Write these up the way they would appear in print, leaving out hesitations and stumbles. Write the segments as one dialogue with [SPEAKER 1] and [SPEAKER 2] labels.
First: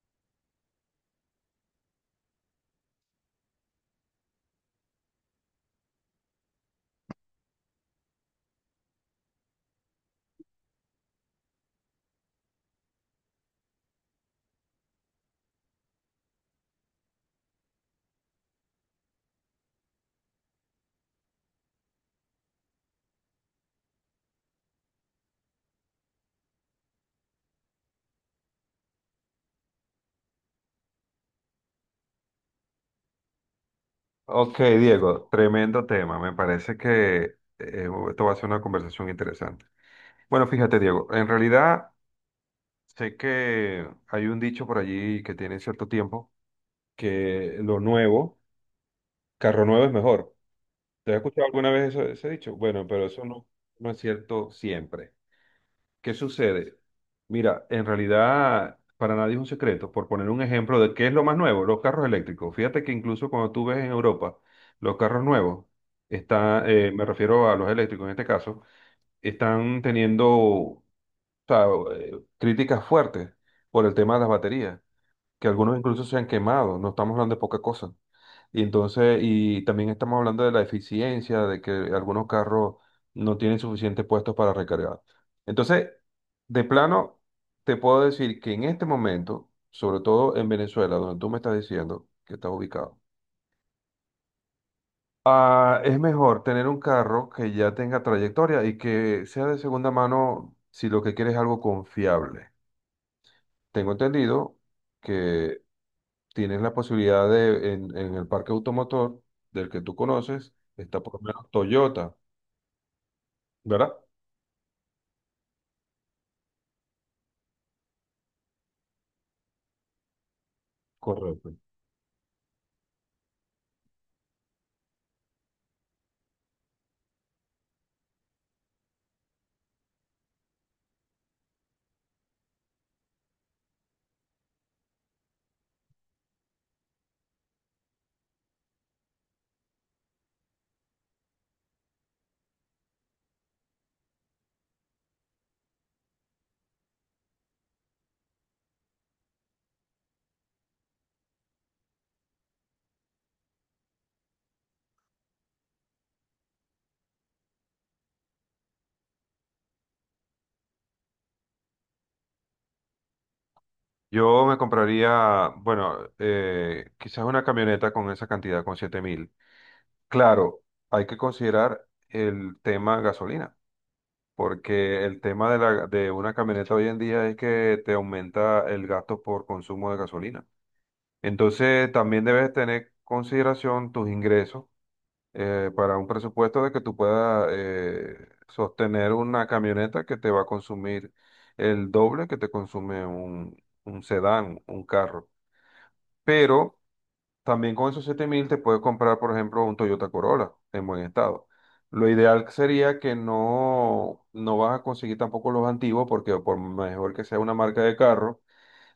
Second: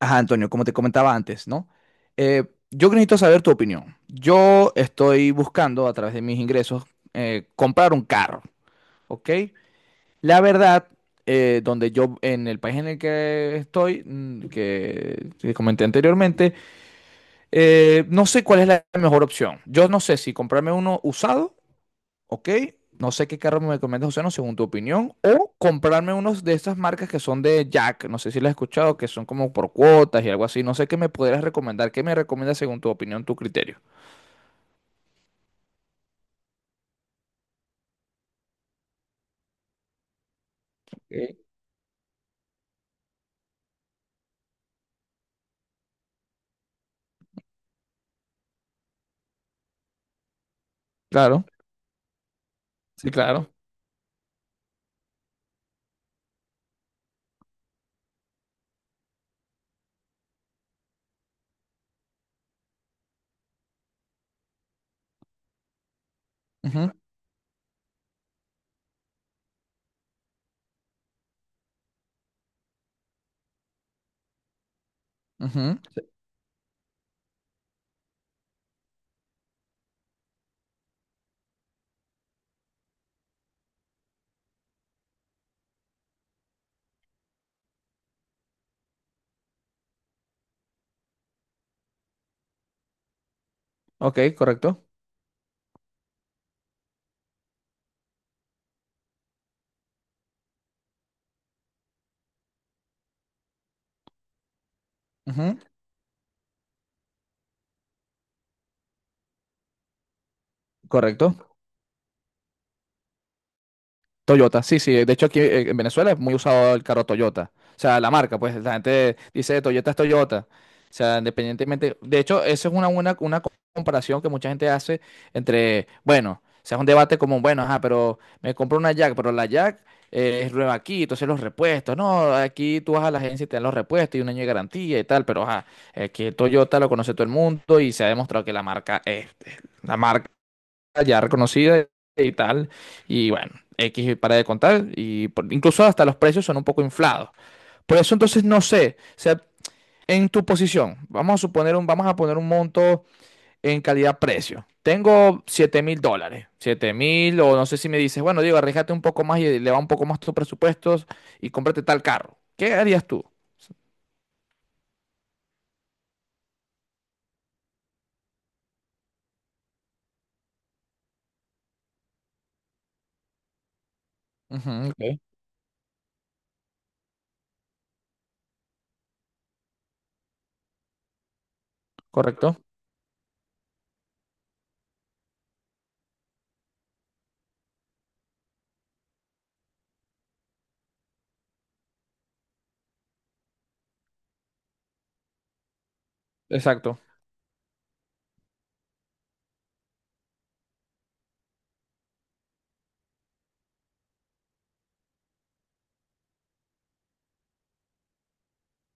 [SPEAKER 1] Ajá, Antonio, como te comentaba antes, ¿no? Eh, yo necesito saber tu opinión. Yo estoy buscando a través de mis ingresos comprar un carro, ¿ok? La verdad, donde yo, en el país en el que estoy, que comenté anteriormente, no sé cuál es la mejor opción. Yo no sé si comprarme uno usado. Ok, no sé qué carro me recomiendas, José, no, según tu opinión. O comprarme unos de estas marcas que son de Jack. No sé si las has escuchado, que son como por cuotas y algo así. No sé qué me podrías recomendar. ¿Qué me recomiendas según tu opinión, tu criterio?
[SPEAKER 2] Ok, Diego, tremendo tema. Me parece que esto va a ser una conversación interesante. Bueno, fíjate, Diego, en
[SPEAKER 1] Ok.
[SPEAKER 2] realidad sé que hay un dicho por allí que tiene cierto tiempo, que lo nuevo, carro nuevo es mejor. ¿Te has
[SPEAKER 1] Claro,
[SPEAKER 2] escuchado alguna vez ese dicho? Bueno, pero
[SPEAKER 1] sí,
[SPEAKER 2] eso no,
[SPEAKER 1] claro.
[SPEAKER 2] no es cierto siempre. ¿Qué sucede? Mira, en realidad para nadie es un secreto. Por poner un ejemplo de qué es lo más nuevo, los carros eléctricos. Fíjate que incluso cuando tú ves en Europa los carros nuevos,
[SPEAKER 1] Ujú,
[SPEAKER 2] me refiero a los eléctricos en este caso, están teniendo o sea, críticas fuertes por el tema de las baterías, que algunos
[SPEAKER 1] ujú.
[SPEAKER 2] incluso se han quemado. No estamos hablando de poca cosa. Y entonces, y también estamos hablando de la eficiencia, de que algunos carros no tienen suficientes puestos para recargar. Entonces, de plano, te puedo decir que en este momento, sobre todo en Venezuela, donde tú me estás diciendo que estás ubicado,
[SPEAKER 1] Ok, correcto.
[SPEAKER 2] es mejor tener un carro que ya tenga trayectoria y que sea de segunda mano si lo que quieres es algo confiable. Tengo entendido
[SPEAKER 1] Ujú.
[SPEAKER 2] que tienes la posibilidad de en el parque automotor del que tú conoces, está por lo
[SPEAKER 1] Correcto.
[SPEAKER 2] menos Toyota, ¿verdad?
[SPEAKER 1] Toyota, sí, sí. De hecho, aquí en Venezuela es muy usado el carro Toyota. O sea, la marca, pues la gente dice Toyota es Toyota. O sea,
[SPEAKER 2] Correcto.
[SPEAKER 1] independientemente. De hecho, esa es una buena una comparación que mucha gente hace entre, bueno, o sea, es un debate como, bueno, ajá, pero me compro una Jack, pero la Jack es nueva aquí, entonces los repuestos. No, aquí tú vas a la agencia y te dan los repuestos y un año de garantía y tal, pero ajá, que Toyota lo conoce todo el mundo y se ha demostrado que la marca es la marca ya reconocida y tal. Y bueno, X para de contar. Incluso hasta los precios son un poco inflados. Por eso entonces no sé. O sea, en tu posición, vamos a poner un monto en calidad-precio. Tengo 7 mil dólares. Siete mil, o no sé si me dices, bueno, Diego, arriesgate un poco más y le va un poco más tus presupuestos y cómprate tal carro. ¿Qué harías tú?
[SPEAKER 2] Yo me compraría, bueno, quizás una camioneta con esa cantidad, con 7.000. Claro, hay que considerar el tema gasolina,
[SPEAKER 1] Ujú,
[SPEAKER 2] porque
[SPEAKER 1] ok.
[SPEAKER 2] el tema de una camioneta hoy en día es que te aumenta el gasto por consumo de gasolina. Entonces, también debes
[SPEAKER 1] Correcto.
[SPEAKER 2] tener consideración tus ingresos para un presupuesto de que tú puedas sostener una camioneta que te va a consumir el doble que te consume un sedán, un carro. Pero
[SPEAKER 1] Exacto.
[SPEAKER 2] también con esos 7.000 te puedes comprar, por ejemplo, un Toyota Corolla en buen estado. Lo ideal sería que no vas a conseguir tampoco los antiguos, porque por mejor que sea una marca de carro,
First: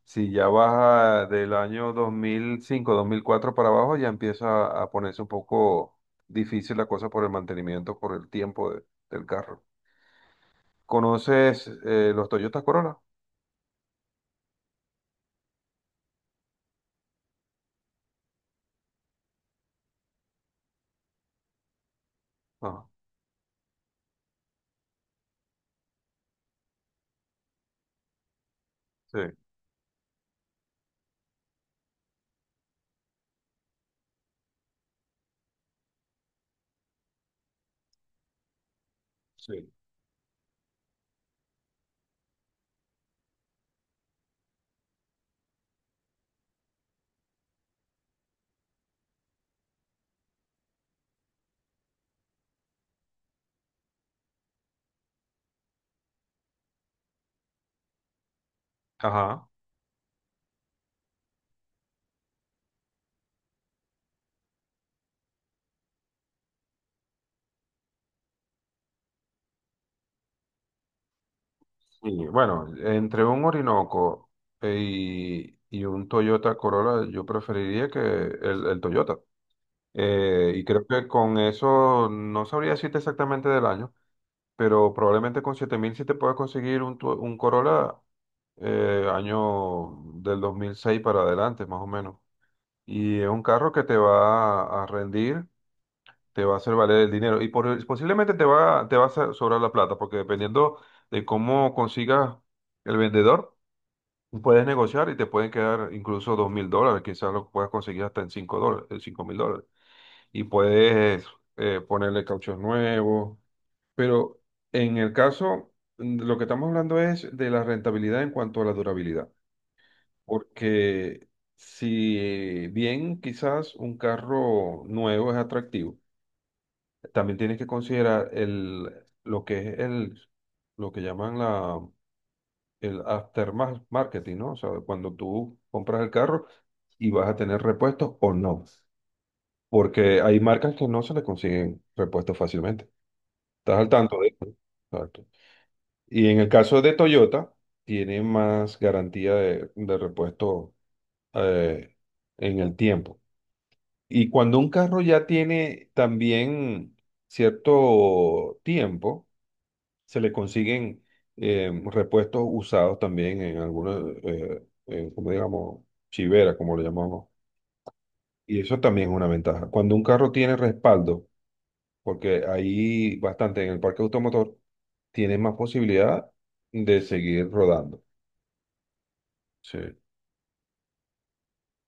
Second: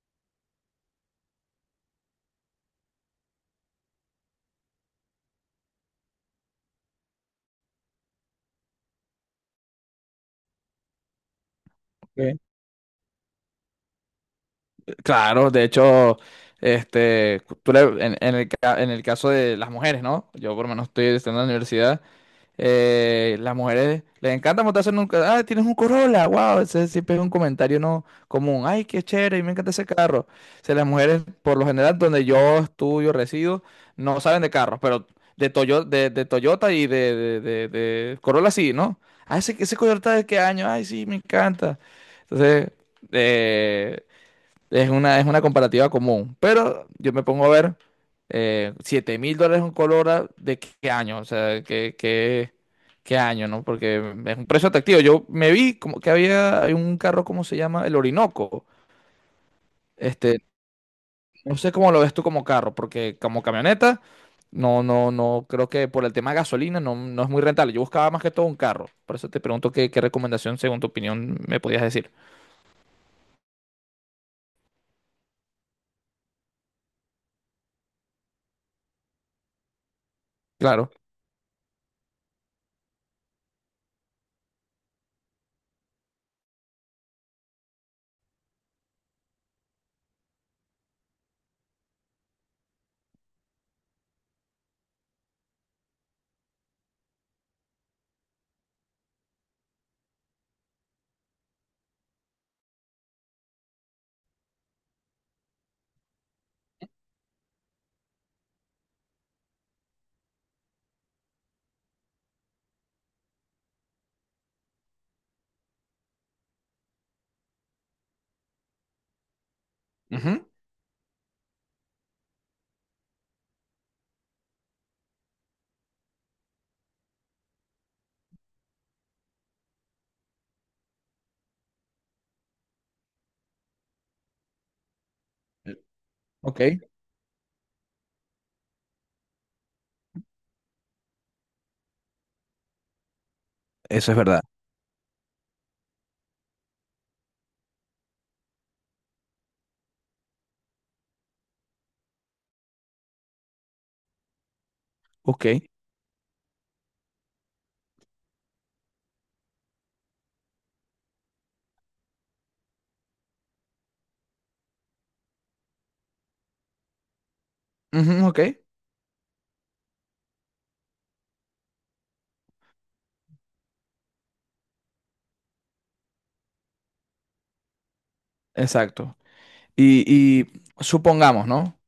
[SPEAKER 2] si ya baja del año dos mil cinco dos mil cuatro para abajo, ya empieza a ponerse un poco difícil la cosa por el mantenimiento, por el tiempo del carro. ¿Conoces los
[SPEAKER 1] Ok.
[SPEAKER 2] Toyota Corolla?
[SPEAKER 1] Claro, de hecho, en el, en el caso de las mujeres, ¿no? Yo por lo menos estoy estudiando en la universidad.
[SPEAKER 2] Ah,
[SPEAKER 1] Las mujeres les encanta montarse en un... Ah, tienes un Corolla, wow, ese siempre es un comentario no común. Ay, qué
[SPEAKER 2] sí,
[SPEAKER 1] chévere, me encanta ese carro. O sea, las mujeres, por lo general, donde yo estudio, resido, no saben de carros, pero de Toyota y de Corolla sí, ¿no? Ah, ese,
[SPEAKER 2] sí.
[SPEAKER 1] ese Toyota de qué año, ay, sí, me encanta. Entonces... Eh, es una comparativa común, pero yo me pongo a ver 7 mil dólares un color ah, de qué qué año, o sea, qué año, ¿no? Porque es un precio atractivo. Yo me vi como que había hay un carro, ¿cómo se llama? El Orinoco.
[SPEAKER 2] Ajá.
[SPEAKER 1] Este, no sé cómo lo ves tú como carro, porque como camioneta, no, creo que por el tema de gasolina no es muy rentable. Yo buscaba más que todo un carro. Por eso te pregunto qué recomendación, según tu opinión, me podías decir.
[SPEAKER 2] Sí, bueno, entre un Orinoco y un Toyota Corolla, yo preferiría el Toyota. Y creo
[SPEAKER 1] Claro.
[SPEAKER 2] que con eso no sabría decirte exactamente del año, pero probablemente con 7.000 sí te puedas conseguir un, un Corolla año del 2006 para adelante, más o menos. Y es un carro que te va a rendir, te va a hacer valer el dinero y posiblemente te va a sobrar la plata, porque dependiendo de cómo consigas el vendedor, puedes negociar y te pueden quedar incluso 2.000 dólares, quizás lo puedas conseguir hasta en 5 dólares, 5.000 dólares. Y puedes ponerle cauchos nuevos, pero en el caso, lo que estamos hablando es de la rentabilidad en cuanto a la durabilidad,
[SPEAKER 1] Ujú.
[SPEAKER 2] porque si bien quizás un carro nuevo es atractivo, también tienes que considerar lo que es lo que llaman el aftermarketing, ¿no? O sea, cuando tú compras el carro
[SPEAKER 1] Ok.
[SPEAKER 2] y vas a tener repuestos o no, porque hay marcas que no se le consiguen repuestos fácilmente. ¿Estás al
[SPEAKER 1] Eso es
[SPEAKER 2] tanto de eso,
[SPEAKER 1] verdad.
[SPEAKER 2] no? Exacto. Y en el caso de Toyota, tiene más garantía de repuesto eh, en el tiempo. Y cuando un carro ya
[SPEAKER 1] Ok.
[SPEAKER 2] tiene también cierto tiempo, se le consiguen repuestos usados también en algunos, como digamos, chivera, como lo llamamos.
[SPEAKER 1] Ujú, ok,
[SPEAKER 2] Y eso también es una ventaja. Cuando un carro tiene respaldo, porque ahí bastante en el parque automotor, tiene más posibilidad de seguir rodando.
[SPEAKER 1] exacto.
[SPEAKER 2] Sí.
[SPEAKER 1] Y supongamos, ¿no?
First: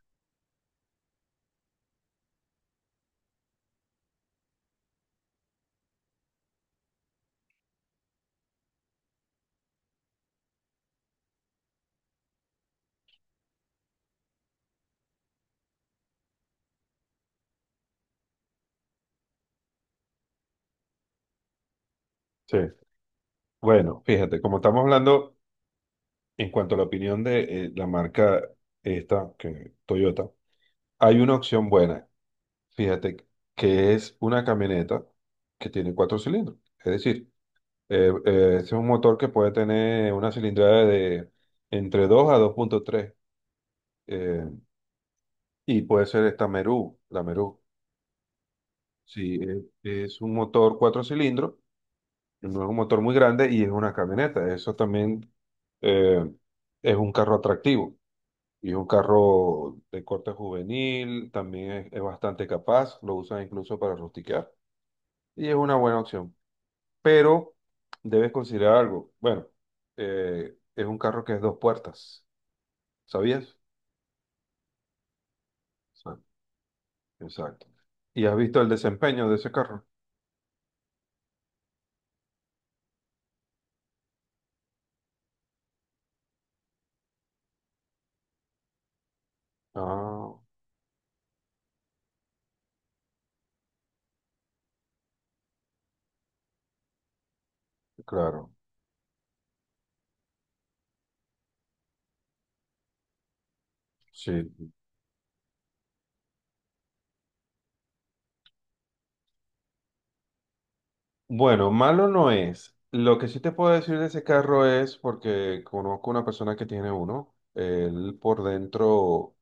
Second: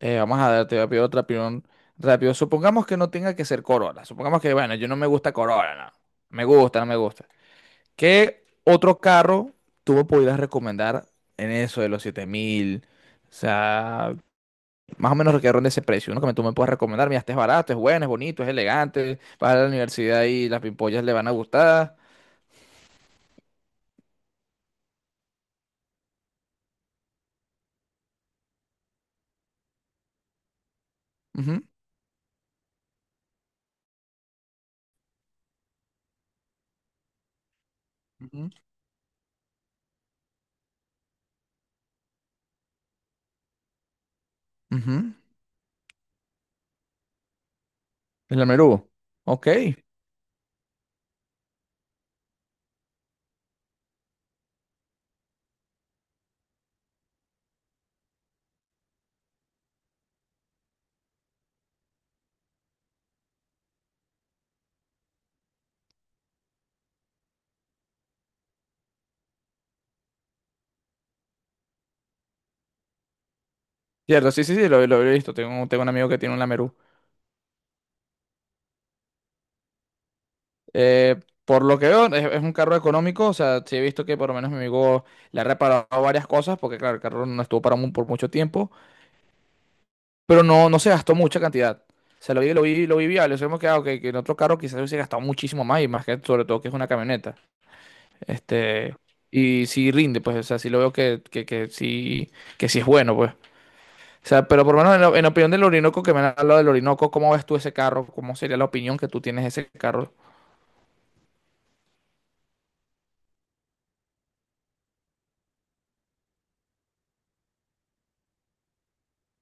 [SPEAKER 1] Vamos a darte rápido otra opinión rápido. Supongamos que no tenga que ser Corolla. Supongamos que, bueno, yo no me gusta Corolla, no. Me gusta, no me gusta. ¿Qué otro carro tú me pudieras recomendar en eso de los siete mil? O sea, más o menos que ronde ese precio. Uno que tú me puedas recomendar. Mira, este es barato, es bueno, es bonito, es elegante. Vas a la universidad y las pimpollas le van a gustar.
[SPEAKER 2] Sí. Bueno, fíjate, como estamos hablando en cuanto a la opinión de la marca esta, que Toyota, hay una
[SPEAKER 1] Ujú,
[SPEAKER 2] opción buena. Fíjate que es una camioneta que tiene cuatro cilindros. Es decir,
[SPEAKER 1] ujú,
[SPEAKER 2] es un motor que puede tener una cilindrada de entre 2 a 2.3. eh,
[SPEAKER 1] ujú.
[SPEAKER 2] y puede ser esta Meru, la Meru.
[SPEAKER 1] El Almerú.
[SPEAKER 2] Sí,
[SPEAKER 1] Ok.
[SPEAKER 2] es un motor cuatro cilindros. No es un motor muy grande y es una camioneta. Eso también eh, es un carro atractivo y es un carro de corte juvenil, también es bastante capaz, lo usan incluso para rustiquear y es una buena opción. Pero debes considerar algo. Bueno, es un carro que es dos puertas, ¿sabías?
[SPEAKER 1] Cierto, sí, sí, sí, lo he visto. Tengo un amigo que
[SPEAKER 2] Exacto.
[SPEAKER 1] tiene un Lamerú.
[SPEAKER 2] Exacto. ¿Y has visto el desempeño de ese carro?
[SPEAKER 1] Eh, por lo que veo, es un carro económico. O sea, sí he visto que por lo menos mi amigo le ha reparado varias cosas, porque claro, el carro no estuvo parado por mucho tiempo,
[SPEAKER 2] Ah,
[SPEAKER 1] pero no se gastó mucha cantidad. O sea, lo vi viable. Eso hemos quedado que, ah, ok, que en otro carro quizás hubiese gastado muchísimo más, y más que sobre todo que es una camioneta.
[SPEAKER 2] claro,
[SPEAKER 1] Este, y sí rinde, pues, o sea, sí lo veo que sí es bueno, pues. O
[SPEAKER 2] sí.
[SPEAKER 1] sea, pero por lo menos en opinión del Orinoco, que me han hablado del Orinoco, ¿cómo ves tú ese carro? ¿Cómo sería la opinión que tú tienes de ese carro?
[SPEAKER 2] Bueno, malo no es. Lo que sí te puedo decir de ese carro es porque conozco una persona que tiene uno. Él por dentro,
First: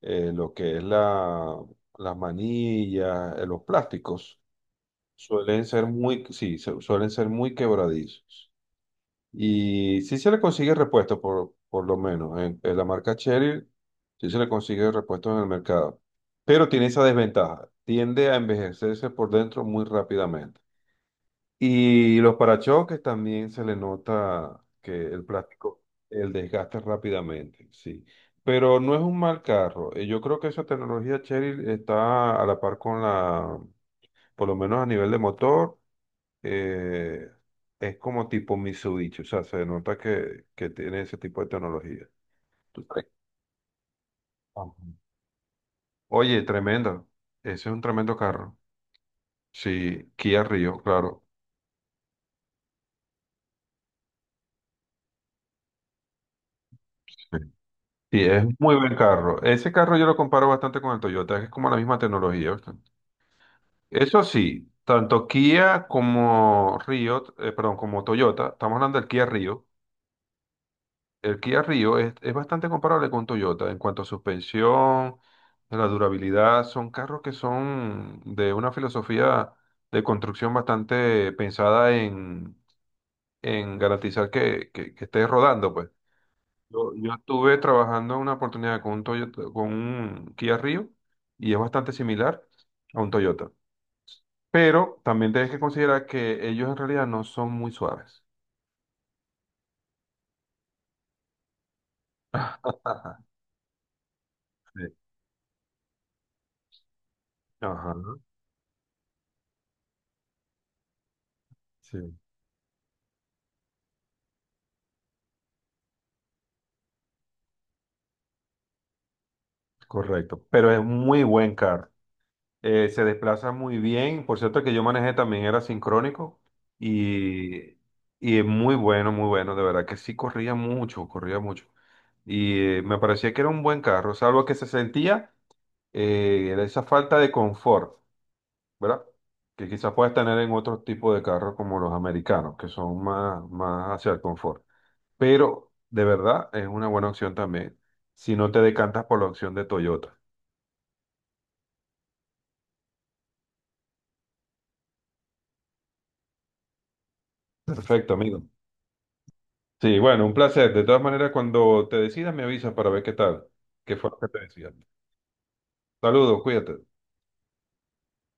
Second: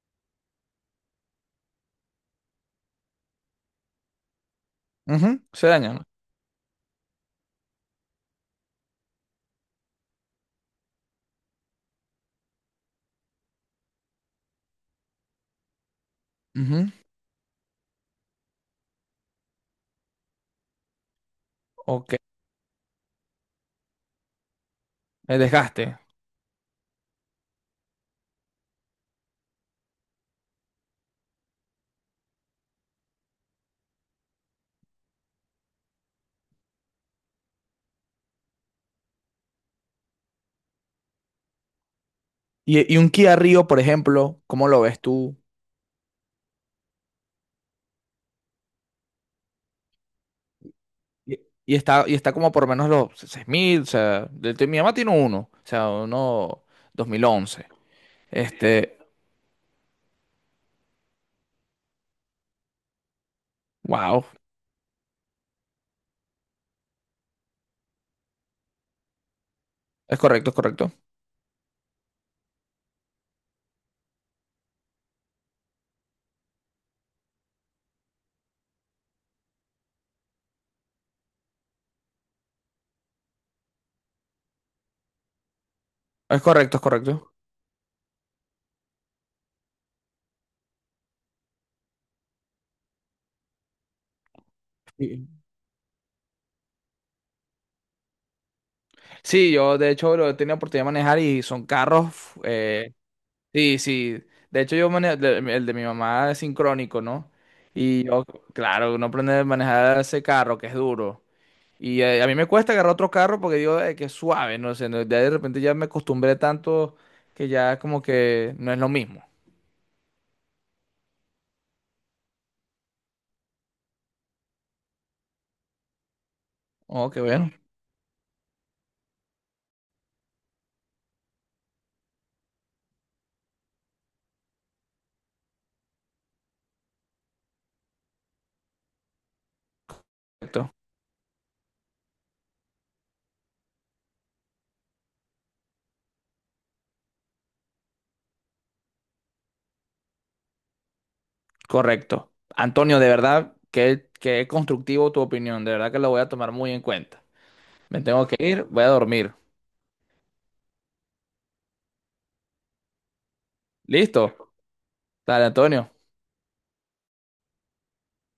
[SPEAKER 2] lo que es las manillas, los plásticos,
[SPEAKER 1] Ujú. Se dañan.
[SPEAKER 2] sí, suelen ser muy quebradizos. Y sí se le consigue repuesto, por lo menos. En la marca Chery, sí se le consigue repuesto en el mercado. Pero tiene
[SPEAKER 1] Ujú.
[SPEAKER 2] esa desventaja. Tiende a envejecerse por dentro muy rápidamente.
[SPEAKER 1] Ok,
[SPEAKER 2] Y los parachoques también se le nota que el
[SPEAKER 1] el
[SPEAKER 2] plástico,
[SPEAKER 1] desgaste.
[SPEAKER 2] el desgaste rápidamente, sí. Pero no es un mal carro. Yo creo que esa tecnología Chery está a la par con la, por lo menos a nivel de motor, eh, es como tipo Mitsubishi. O sea, se nota que tiene ese tipo de tecnología. ¿Tú
[SPEAKER 1] Y
[SPEAKER 2] crees?
[SPEAKER 1] un Kia Rio, por ejemplo, ¿cómo lo
[SPEAKER 2] Ajá.
[SPEAKER 1] ves tú?
[SPEAKER 2] Oye, tremendo. Ese es un tremendo carro. Sí, Kia Rio, claro.
[SPEAKER 1] Y, y está, y está como por menos los seis mil, o sea, mi mamá tiene uno, o sea, uno dos mil once.
[SPEAKER 2] Sí, es muy buen
[SPEAKER 1] Este,
[SPEAKER 2] carro. Ese carro yo lo comparo bastante con el Toyota, que es como la misma tecnología, ¿viste? Eso
[SPEAKER 1] wow,
[SPEAKER 2] sí, tanto Kia como Rio, perdón, como Toyota, estamos hablando del Kia Rio.
[SPEAKER 1] es correcto, es correcto.
[SPEAKER 2] El Kia Rio es bastante comparable con Toyota en cuanto a suspensión, la durabilidad. Son carros que son de una filosofía de construcción bastante pensada en garantizar que estés rodando, pues.
[SPEAKER 1] Es correcto, es
[SPEAKER 2] Yo
[SPEAKER 1] correcto.
[SPEAKER 2] estuve trabajando en una oportunidad con un Toyota, con un Kia Rio y es bastante similar a un Toyota. Pero
[SPEAKER 1] Sí.
[SPEAKER 2] también tienes que considerar que ellos en realidad no son muy suaves.
[SPEAKER 1] Sí, yo de hecho lo he tenido oportunidad de manejar y son carros, eh,
[SPEAKER 2] Ajá,
[SPEAKER 1] sí, sí. De hecho yo
[SPEAKER 2] sí.
[SPEAKER 1] manejo, el de mi mamá es sincrónico, ¿no?
[SPEAKER 2] Ajá,
[SPEAKER 1] Y yo, claro, uno aprende a manejar ese carro que es duro.
[SPEAKER 2] sí,
[SPEAKER 1] Y mí me cuesta agarrar otro carro porque digo "Ay, que es suave, no sé, ya de repente ya me acostumbré tanto que ya como que no es lo mismo.
[SPEAKER 2] correcto. Pero es muy buen carro. Se desplaza muy bien. Por cierto, el que yo manejé también era sincrónico
[SPEAKER 1] Oh, qué bueno.
[SPEAKER 2] y, y es muy bueno, muy bueno. De verdad que sí corría mucho, corría mucho. Y me parecía que era un buen carro, salvo que se sentía esa falta de confort, ¿verdad? Que quizás puedas tener en
[SPEAKER 1] Correcto.
[SPEAKER 2] otro tipo de carros como los americanos, que son más, más hacia el confort. Pero de verdad es una buena opción también si no te decantas por la opción de Toyota.
[SPEAKER 1] Correcto. Antonio, de verdad, que constructivo tu opinión, de verdad que lo voy a tomar muy en cuenta. Me
[SPEAKER 2] Perfecto,
[SPEAKER 1] tengo que
[SPEAKER 2] amigo.
[SPEAKER 1] ir, voy a dormir.
[SPEAKER 2] Sí, bueno, un placer. De todas maneras, cuando te decidas, me avisas para ver qué tal, qué fue lo que
[SPEAKER 1] ¿Listo?
[SPEAKER 2] te decían.
[SPEAKER 1] Dale, Antonio.
[SPEAKER 2] Saludos, cuídate.